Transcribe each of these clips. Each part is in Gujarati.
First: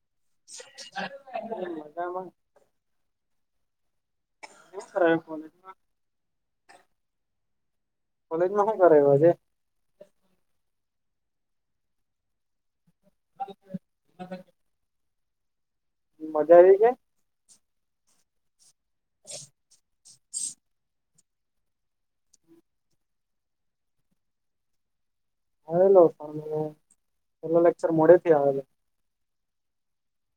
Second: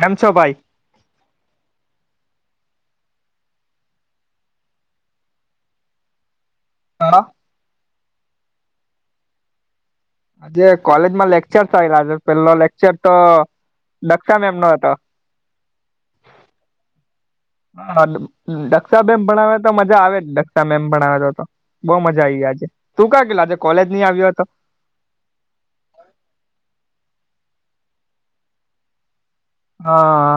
કેમ છો ભાઈ.. સારું ને મજા માં હું કરાયવુ કોલેજ માં આરામ કોલેજ મા સુ કરાયેલું આજે આજે કોલેજમાં લેક્ચર આવેલા છે પેલો લેક્ચર તો દક્ષા મેમનો હતો. મજા આવી કે હા દક્ષામેમ ભણાવે તો મજા આવે જ દક્ષા મેમ ભણાવે તો તો બઉુ મજા આ આવી આજે તું ક્યા કે આજે કોલેજ ની આવ્યો હતો. આવેલો પેલા લેક્ચર મોડે થી આવેલો હા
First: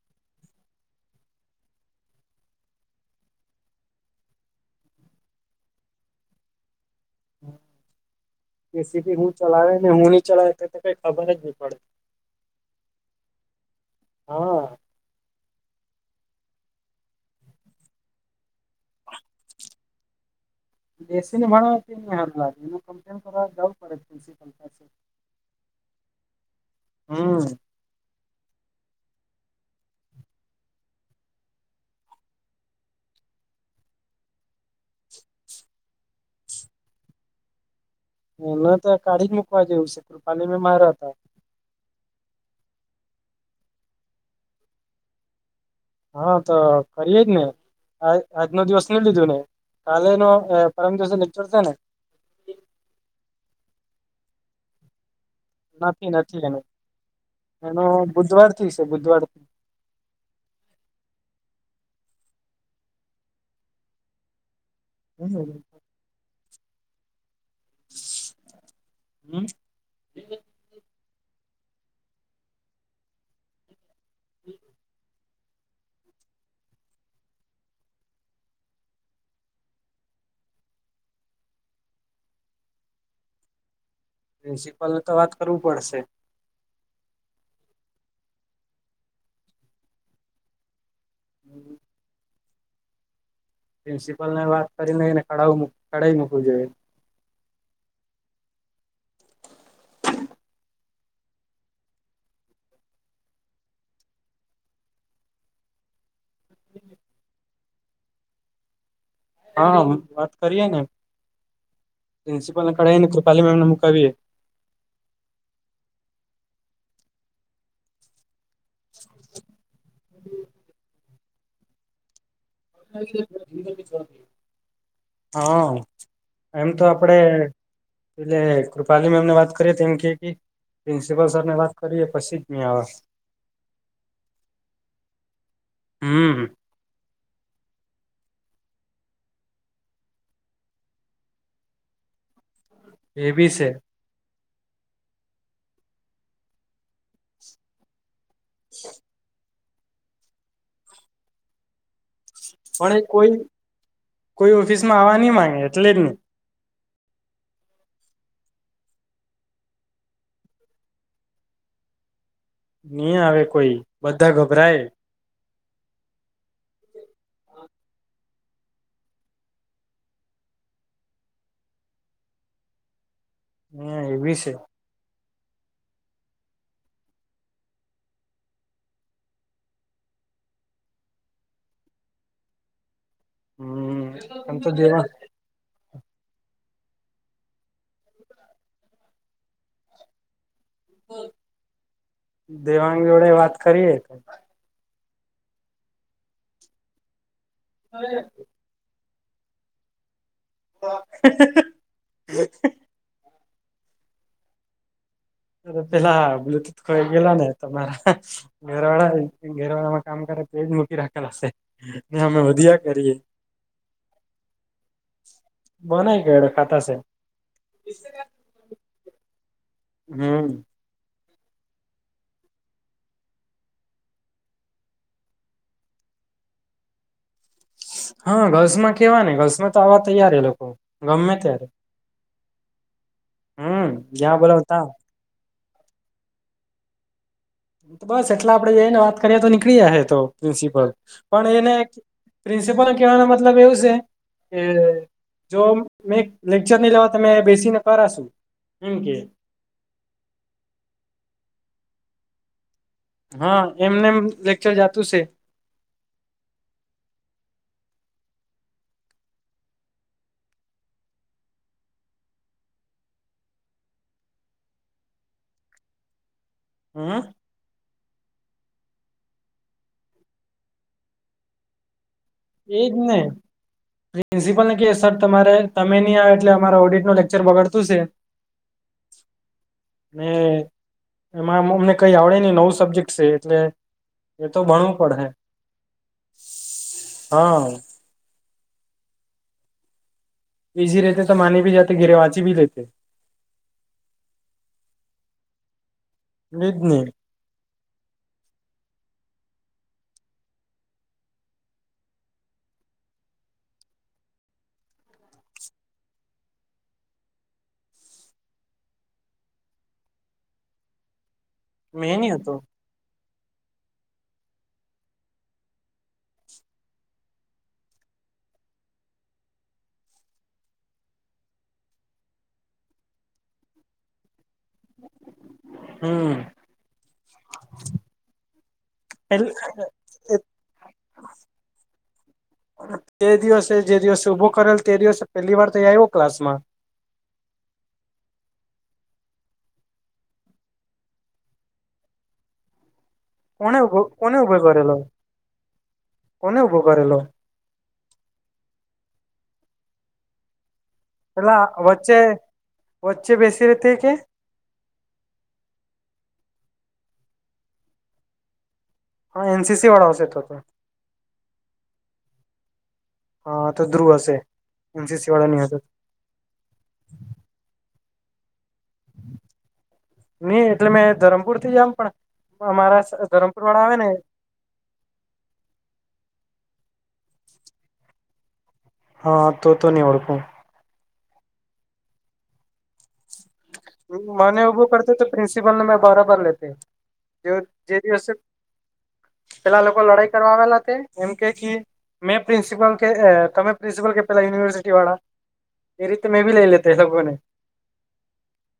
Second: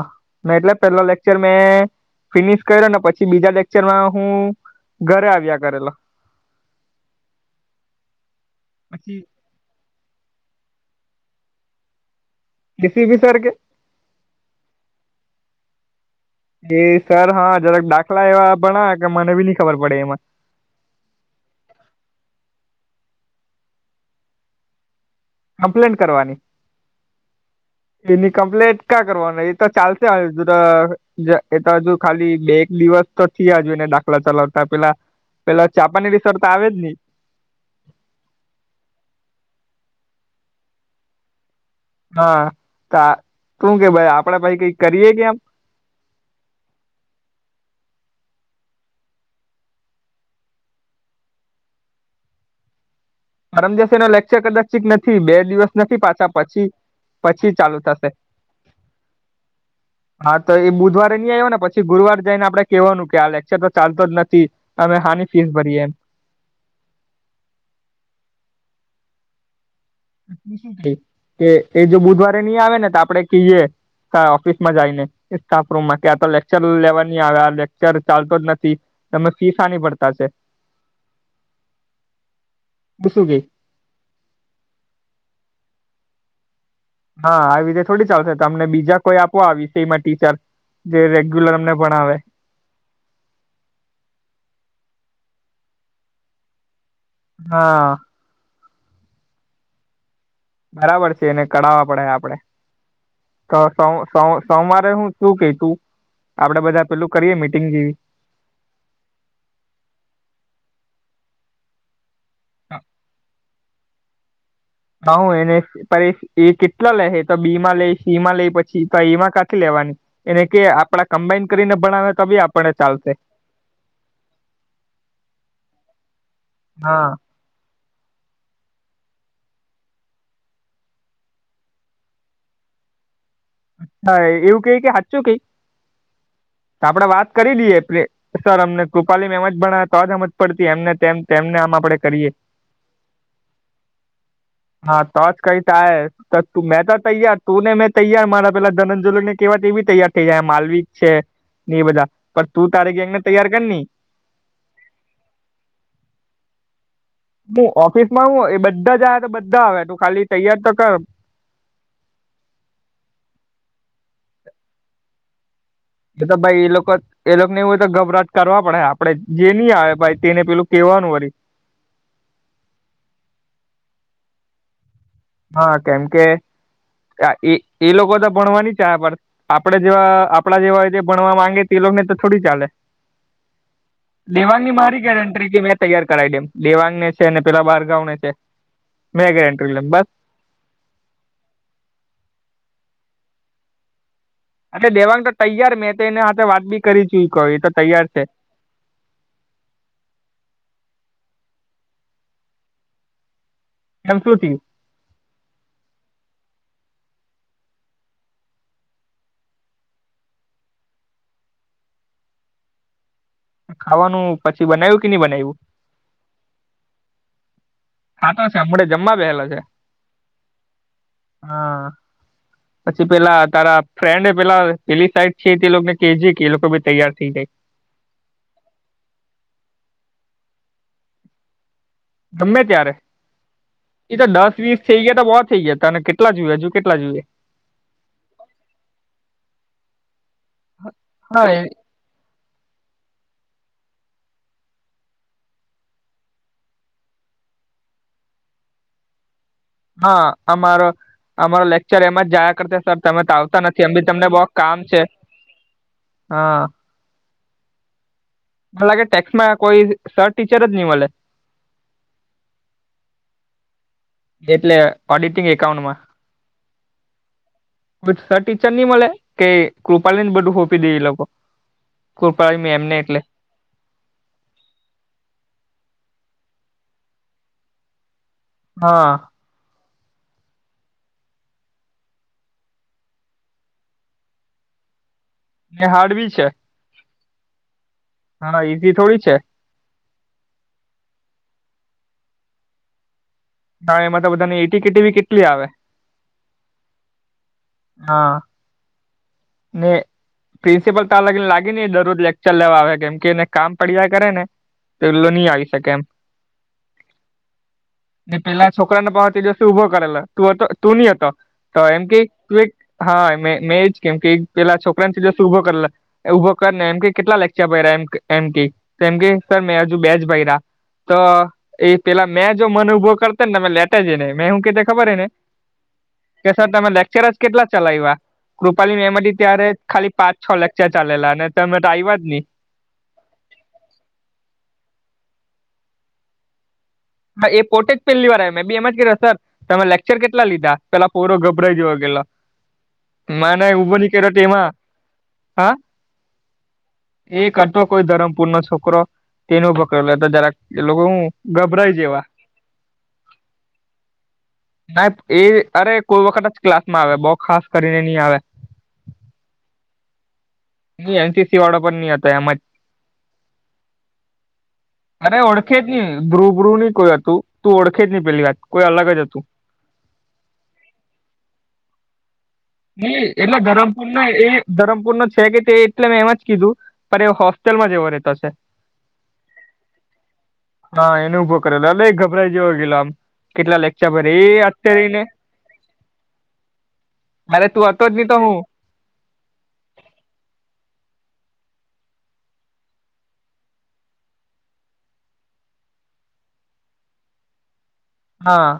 એટલે પેલા લેક્ચર મેં ફિનિશ કર્યો ને પછી બીજા લેક્ચરમાં હું ઘરે આવ્યા કરેલો [unintelligible] એસીપી પછી હું ચલાવે ને હું નહી ચલાવે તે તો કઈ ખબર જ નહી પડે કીસી ભી સર કે હા એ સર હા જરાક દાખલા એવા ભણાવે કે મને બી નહી ખબર પડે એમાં બેસીની ભાણ [unintelligible] ત હાર લાગેને કમપ્લેન કરાવવા પડે [unintelligible] કમ્પ્લેન કરવાની હમ એની કમ્પ્લેટ ક્યા કરવાનું એ તો ચાલશે હ હજુ એ તો હજુ ખાલી બે એક દિવસ તો થયા જોને દાખલા ચલાવતા પેલા પેલા ચાપાની રિ સર તો આવે જ ઈ ન તો કાઢી જ મુકવા જેવું છે કૃપાલી મેમ હારા હતા હા તો શું કે ભાઈ આપડે ભાઈ કઈક કરીએ કે એમ હા તો કરીે જ ને આ આજ નો દિવસ નહી લીધો ને કાલે નો પરમ દિવસે લેકચર છે ને પરમ જેશે એનો લેક્ચર કદાચીત નથી બે દિવસ નથી પાછા પછી પછી ચાલુ એનો થશે બુધવાર થી છે બુધવારથી હા તો એ બુધવારે ની આવ્યો ને પછી ગુરવાર જઈ ને આપણે કહેવાનું કે આ લેક્ચર તો ચાલતો જ નથી. અમે હાનિ ફીસ ભરી એમ હમ શું થ કે એ જો બુધવારે નહી આવે ને તો આપડે કહીએ. ત્યાં ઓફિસ માં જઈ ને સ્ટાફ રૂમમાં કે આ તો લેક્ચર લેવાની આવે લેક્ચર ચાલતો જ નથી. તમે ફી સાની ભરતા છે. [inaudible] તો શું કે. પ્રિન્સિપાલ ને તો વાત કરવું પડશે. હા આવી રીતે થોડી ચાલશે તમને બીજા કોઈ આપો આ વિષયમાં ટીચર‍ બે રેગ્યુલર એમને ભણાવે. પ્રિન્સિપલ ને વાત કરીને ઈવને કઢાવો કઢાઈ મૂકો જોઈએ. હા. બરાબર છે એને કઢાવવા પડે આપડે. તો સો સો સો સોમવારે હું શું કે તું. આપડે બધા પેલું કરીએે મિટિંગ જેવી. હા વાત કરીએ ને પ્રિન્સિપલને કઢાવી ને કૃપાલી મેમને મુકાવએે. હા એને એ કેટલા લે તો બી માં લે સી માં લઈ પછી. તો એમાં કાંથી લેવાની એને કે આપડા કમ્બાઇન કરીને ભણાવે તો બી અપ [unintelligible] હા એમ તો હા આપડે એટલે કૃપાલી મેમને વાત કરીએ તો એમ કે કે પ્રિન્સિપલ સર ને વાત કરીએ પછી જ નહી આવે. આ એવું કઈ કે સાચું કઈ હમ્મ આપડે તા વાત કરી લઈએ પ્રિ સર અમને કૃપાલીમ એમ જ ભણ તો જ અમ જ પડતી એમને તેમ તેમને આમ આપડે કરીએ. એ બી છે. હા તો જ કઈ થાય તો તું મેં તો તૈયાર તુંને મેં તૈયાર મારા પેલા ધનંજલ ને કેવાય એવી તૈયાર થઇ જાય માલવીક છે ને એ બધા પણ તું તારી એ ગંગને કોઈ તૈયાર કર ની. કોઈ ઓફિસમાં આવવા નહી માંગે એટલે જ નહી. હું ઓફિસ માં હું એ બધા જ આવ્યા તો બધા આવ્યા ત ખાલી તૈયાર તો કર. નહીં આવે કોઈ બધા ગભરાય. એ તો ભાઈ એ લોકો એ લોકો ને એવું હોય તો ગભરાટ કરવા પડે આપડે જે નહી આવે ભાઈ તેને પેલું કેવાનું વારી. હમ્મ એવી છે. હા કેમ કે એ એ લોકો તો ભણવાની ચા પડ આપડે જેવા આપડા જેવા હોય ભણવા માંગે તે એ લોકો ને તો થોડી ચાલે. હમ્મ એમ તો દેવાની મારી દેવા ગેરંટી મેં તૈયાર કરાવ દેમ દેવાંગને છે અનેને પેલા બારગાં ને છે મેં ગેરેન્ટ્રી લેમ બસ. દેવાંગ જોડે વાત કરીએ. આ તે દેવાંગ તો તૈયાર મેં તો એને સાથે વાત બી કરી ચૂકી એતો [unintelligible] હા હા હે. [unintelligible] પેલા બ્લુટૂથ ખોઈ ગેલા ને તમારા. ઘેરવાળા ઘેરવાળા માં કામ કરે તો એ જ મૂકી રાખેલ હશે. અમે અહીંય હો દીયા કરીએ. ખાવાનું પછી બનાવ્યું કે નહી બનાવ્યું. બનાઈ ગયેલો ખાતો છે. ખાતો છે અમને જમવા બેસી ગયેલ છે. હમ્મ. હા. [inaudible] પછી પેલા તારા ફ્રેન્ડ એ પેલા પેલી સાઈડ છે તેને કે જે એ લોકો બી તૈયાર થઈ જાય. હા ઘસ માં કેવા ને ઘલ્સમાં તો આવવા તૈયાર લોકો ગમે ત્યારે ગમે ત્યારે હમ એ તો જ્યાં દસ બોલાવ વીસ ત્યાં થઈ ગયા તો બહ થઈ ગયા તને કેટલા જોઈએ હજુ કેટલા જોઈએ બસ એટલે આપડેને વાત કરીએ તો નીકળી હ તો પ્રિન્સિપલ હા પણ એ એને પ્રિન્સિપલને કહેવાનો મતલબ એવું છે. કે જો મે લેક્ચર નહી લેવા તમે બેસીને કરાશુ એમ કે હા અમારો અમારો લેક્ચર એમાં જાયા કરતા તમે તો આવતા હા નથી એમ બી એમને તમને બહ લેક્ચર કામ છે જાતું હા મ લાગે ટેક્સ માં કોઈ સર ટીચર જ નહી મળે એટલે ઓડિટિંગ એકાઉન્ટમાં હમ સર ટીચર નહી મળે કે કૃપાલી ને બધું ફોંપી દે એ લોકો કૃપાલી એજ મેમને ને એટલે પ્રિન્સિપલ ને ક સર તમારે તમે નહી આવે એટલે અમારા ઓડિટ નું લેક્ચર બગડતું છે. [inaudible] હા મે એમાં અમને કઈ આવડે નહી નવું સબ્જેક્ટ છે એટલે એ તો ભણવું પડે હાડવી છે. હા હા ઈઝી થોડી છે. ઇઝી રહેતે તો માને ભ જતે ગિરેવાજી ભી લતે હા એમાં તો બધાની એટી કીટીવીી કેટલી આવે એજને, હા ને પ્રિન્સિપલ તોા લગીને લાગી નઈ દરરોજ લેક્ચર લેવા આવે કેમ કે એને કામ પડ્યા કરે ને તો નહી આવી શકે એમ [inaudible] ને પેલા છોકરાને પહતી દિવસ ઉભો કરેલો તું હતો તું નહ હતો. તો એમ મેં કે નહ હતો હા મેંજ કેમ કે પેલા છોકરાનેથી જસ ઉભો કરલા ઉભો કરને એમ કે કેટલા લેચ્યા પ્યા એમ કે એમ કે સર મેં હજુ બેજ પ્યા તો એ પેલા મેં જો મન ઉભો કરતા ને તમે લેટા જ ને મેં હું કતા ખબર હ ને હમ કે સર તમે લેક્ચરસ કેટલા ચલાવ્યા કૃપાલી મેમાં એટલે ત્યારે ખાલી પાંચ છ લેકચર ચાલેલા અને તમે તો આવ્યા જ ને તે દિવસે જે દિવસે ઉઊભો કરેલ તે દિવસે પેલી વાર તો આવ્યો ક્લાસ માં હા એ પોતે જ પેલી વાર આવ મેં બી એમ જ કર્યો સર તમે લેક્ચર કેટલા લીધા પેલા પૂરો ગભરાઈ જયો કેટલો કોને ઉભ કોને ઉભો તેમાં કરેલો કોને ઉભો કરેલો કરતો કોઈ ધરમ પૂર ન છોકરો તેનો બકરા લેતો જરા એ લોકો હું ગભરાય બચ્ચે વચ્ચે બેસી રહેતે હૈ કે ના એ અરે કોઈ વખત જ ક્લાસ માં આવે બહુ ખાસ કરીને નહી આવે હા એનસી વાળા હઉસતો હતો. એનસીસી વાળા પણ નહ હતા એમાં હા તો ધ્રુવ હશે એનસીસી અરે વાળાની ઓળખે હશે. જ નહી ધ્રુવ બ્રુવ નહ કોઈ હતું તું ઓળખે જ નહી પેલી વાત કોઈ અલગ જ હતું. નઈ એટલે મેં ધરમપુર થી જમ પણ અમારા એટલે વાળા આવે ને ધરમપુર ના એ ધરમપુર નો છે કે તે એટલે મે એમાં જ કીધું પણ એ હોસ્ટેલમાં જ એવો રહેતો છે. હા તો તો નહી ઓળખું હા એનો ઉભો કરેલોલે ગભરાઈ જેવ ગેલો આમ કેટલા લેચર ભ એ અત્યારેને બનને બરાબર લે પેલે તું હતો જ નહી તો હું પેલા લોકો લડાઈ કરવા આવેલા હતા એમ કે મેં પ્રિન્સિપલ કે તમે પ્રિન્સિપલ કે પહેલા યનિવર્સિટી વાળા એ રીતે મેં ભી લેતેે એ લોકોને હા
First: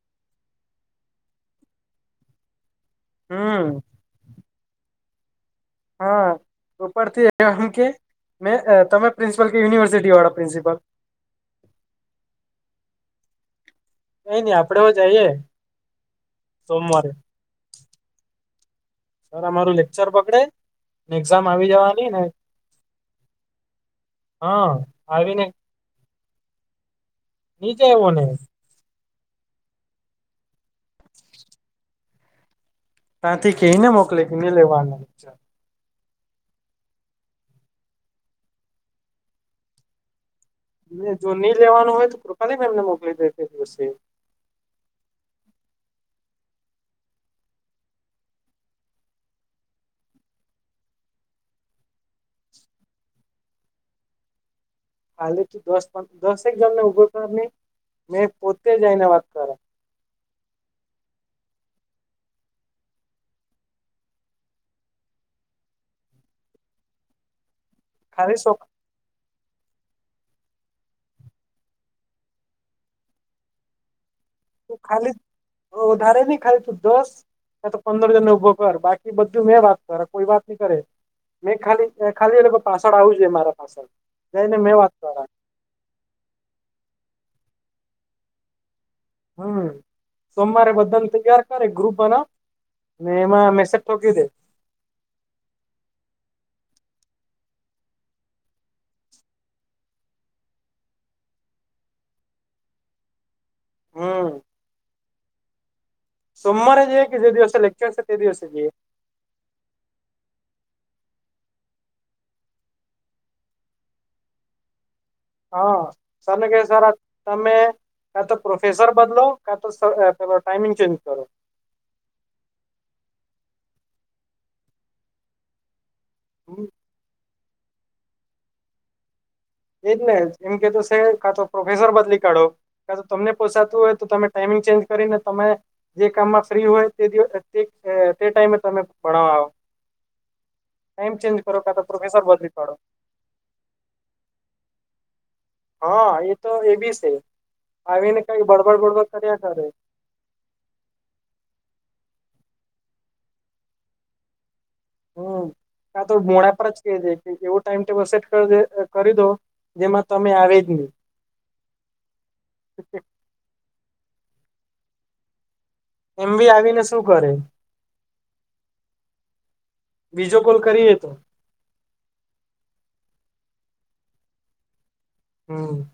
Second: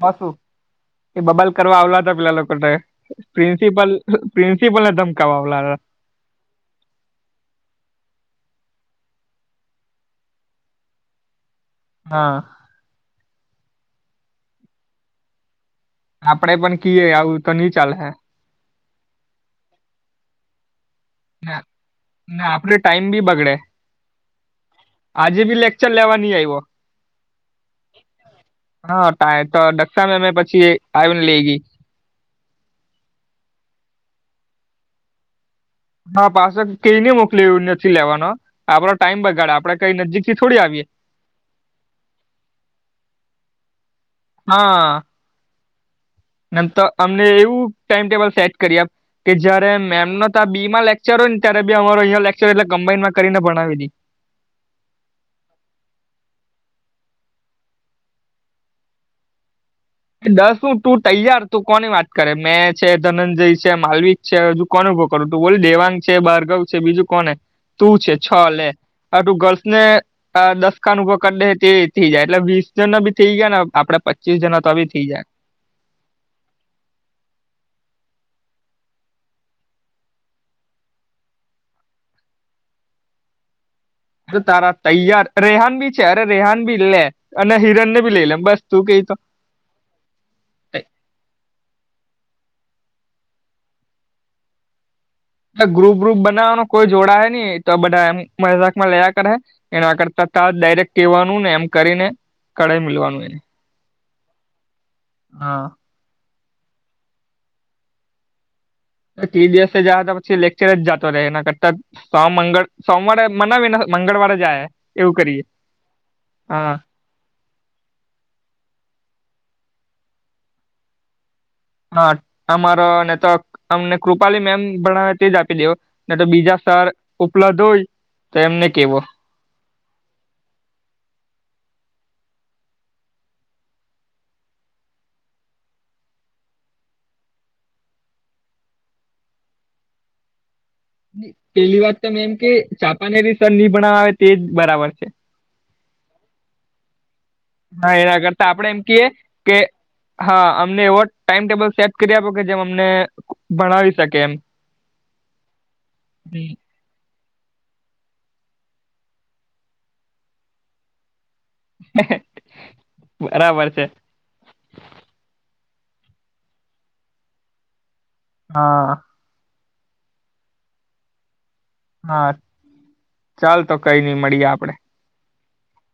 હ શું એ બબાલ કરવા આવલા હતા પેલા લોકો હમ પ્રિન્સિપલ પ્રિન્સિપલ ને ધમકાવવા લાગે હા ઉપરથી એમ કે મે તમે પ્રિન્સિપલ કે યુનિવર્સિટી વાળા પ્રિન્સિપલ હા એઈ નહી આપડે હો જઈએ આપડે પણ કીએ સોમવારે આવું તો નઈ ચાલે હે સર અમારું લેક્ચર બગડે ના ના આપડે ટાઈમ બી બગડે હા આજે આવીને બી લે ચલ લેવા નહી આવ્યો નીચે આયવો નહી હા ટાય તો દક્ષા મેમે પછી આવીને લઈ ગઈ ત્યાંથી કઈ ને મોક કે ન લેવાનાચ હા પાછ કઈને મોકલી નથી લેવાનો આપડો ટાઈમ બગાડે આપડે કઈ નજીક થોડી આવી જો નહી લેવાનું હોય તો કૃપાલી મેમને મોકલી દે દિવ હા નમ તો અમને એવું ટાઈમ ટેબલ સેટ કરી આપ કે જયારે મેમનો તો આ બી માં લેક્ચર હોય ને ત્યારે અમારો અં લેક્ચર એટલે કમ્બાઇનમાં કરીને ભણાવી દી હાલેથી દસ દસેક જણને ઉભો કર નહી મેં પોતે જઈને વાત કર દસ હું તું તૈયાર તું કોની વાત કરે મેં છે ધનંજય છે માલવી છે હજુ કોને ઉભો કરું તું બોલી દેવાંગ છે બારગવ છે બીજું કોને તું છે છ ખાલી શો લે આ તું ગર્લ્સ ને દસકાન ઉભો કરી દે તે થઈ જાય એટલે વીસ જના ભી થઈ ગયા ને આપડે પ તું ખાલી વધ વધારે નહી ખાલી તું દસ મે તો પંદર જણ ને ઉભો કર બાકી બધું મેં વાત કર કોઈ વાત ન કરે મેં ખાલી ખાલી એ લોકો પાછળ આવું જો મારા પાછળ જઈને તારા મેં વાત કરા તૈયાર રેહન બી છે અરે રેહાન ભી લે અને હિરન ને ભી લઈ લેમ બસ તું કઈ તો હમ સોમવારે બધાને તૈયાર કરે ગ્રુપના મેં એમાં મેસેજ કી દે ગ્રુપ વ્રુપ બનાવવાનો કોઈ જોડા હ નહી તો બધા એમ મજાકમાં લયા કરે એને આગળ તતા ડાયરેક્ટ કહેવાનું ને એમ કરીને કળાઈ મલવાનું એને હમ હા સોમવારે જઈએ કે જે દિવસે લેક્ચર છે તે દિવસે જઈએ ટીડીએસ એ જયા હતા પછી લેક્ચર જ જાતો રહે એના કરતા સ મંગળ સોમવારે મનાવીને મંગળવારે જાય એવું કરીએ હા સરને કે હા સાર તમે કા તો પ્રોફેસર બદલો કા તો પેલો ટાઈમિંગ ચેન્જ કરો હા અમારો ને તો અમને કૃપાલી મેમ ભણાવ તેજ આપી દેવ ને તો બીજા સર ઉપલબ્ધ હોય તો એમને કેવો એજ ને એમ કે તો કાતો પ્રોફેસર બદલી કાઢો કા તો તમને પોસાતું હોય તો તમે ટાઈમિંગ ચેન્જ કરીને તમે જે કામમાં ફ્રી હોય તે તે ટાઈમે તમે પડાવવા આવ [inaudible] કા પેલી તો વાત ત પ્રોફેસર એમ કે બદલી કાઢો ચાપાને રસ નહી ભણવા આવે તે જ બરાબર છે હા એ તો એ બી છે હા એના આવીને કઈ કરતા આપડે બળબડ એમ કહીએ બડબડ કર્યા કે કરે હા અમને એવો ટાઈમ ટેબલ સેટ કરી આપો કે જેમ અમને ભણાવી શકે એમ હમ ક તો મોડ પર જ કે જે એવું ટાઈમ ટેબલ સેટ કરી દો જેમાં તમે આવે જ નહી બરાબર છે એમ બી આવીને શું કરે હા બીજો કોલ કરીએ તો હા ચાલ તો કઈ નઈ મળીએ આપડે હમ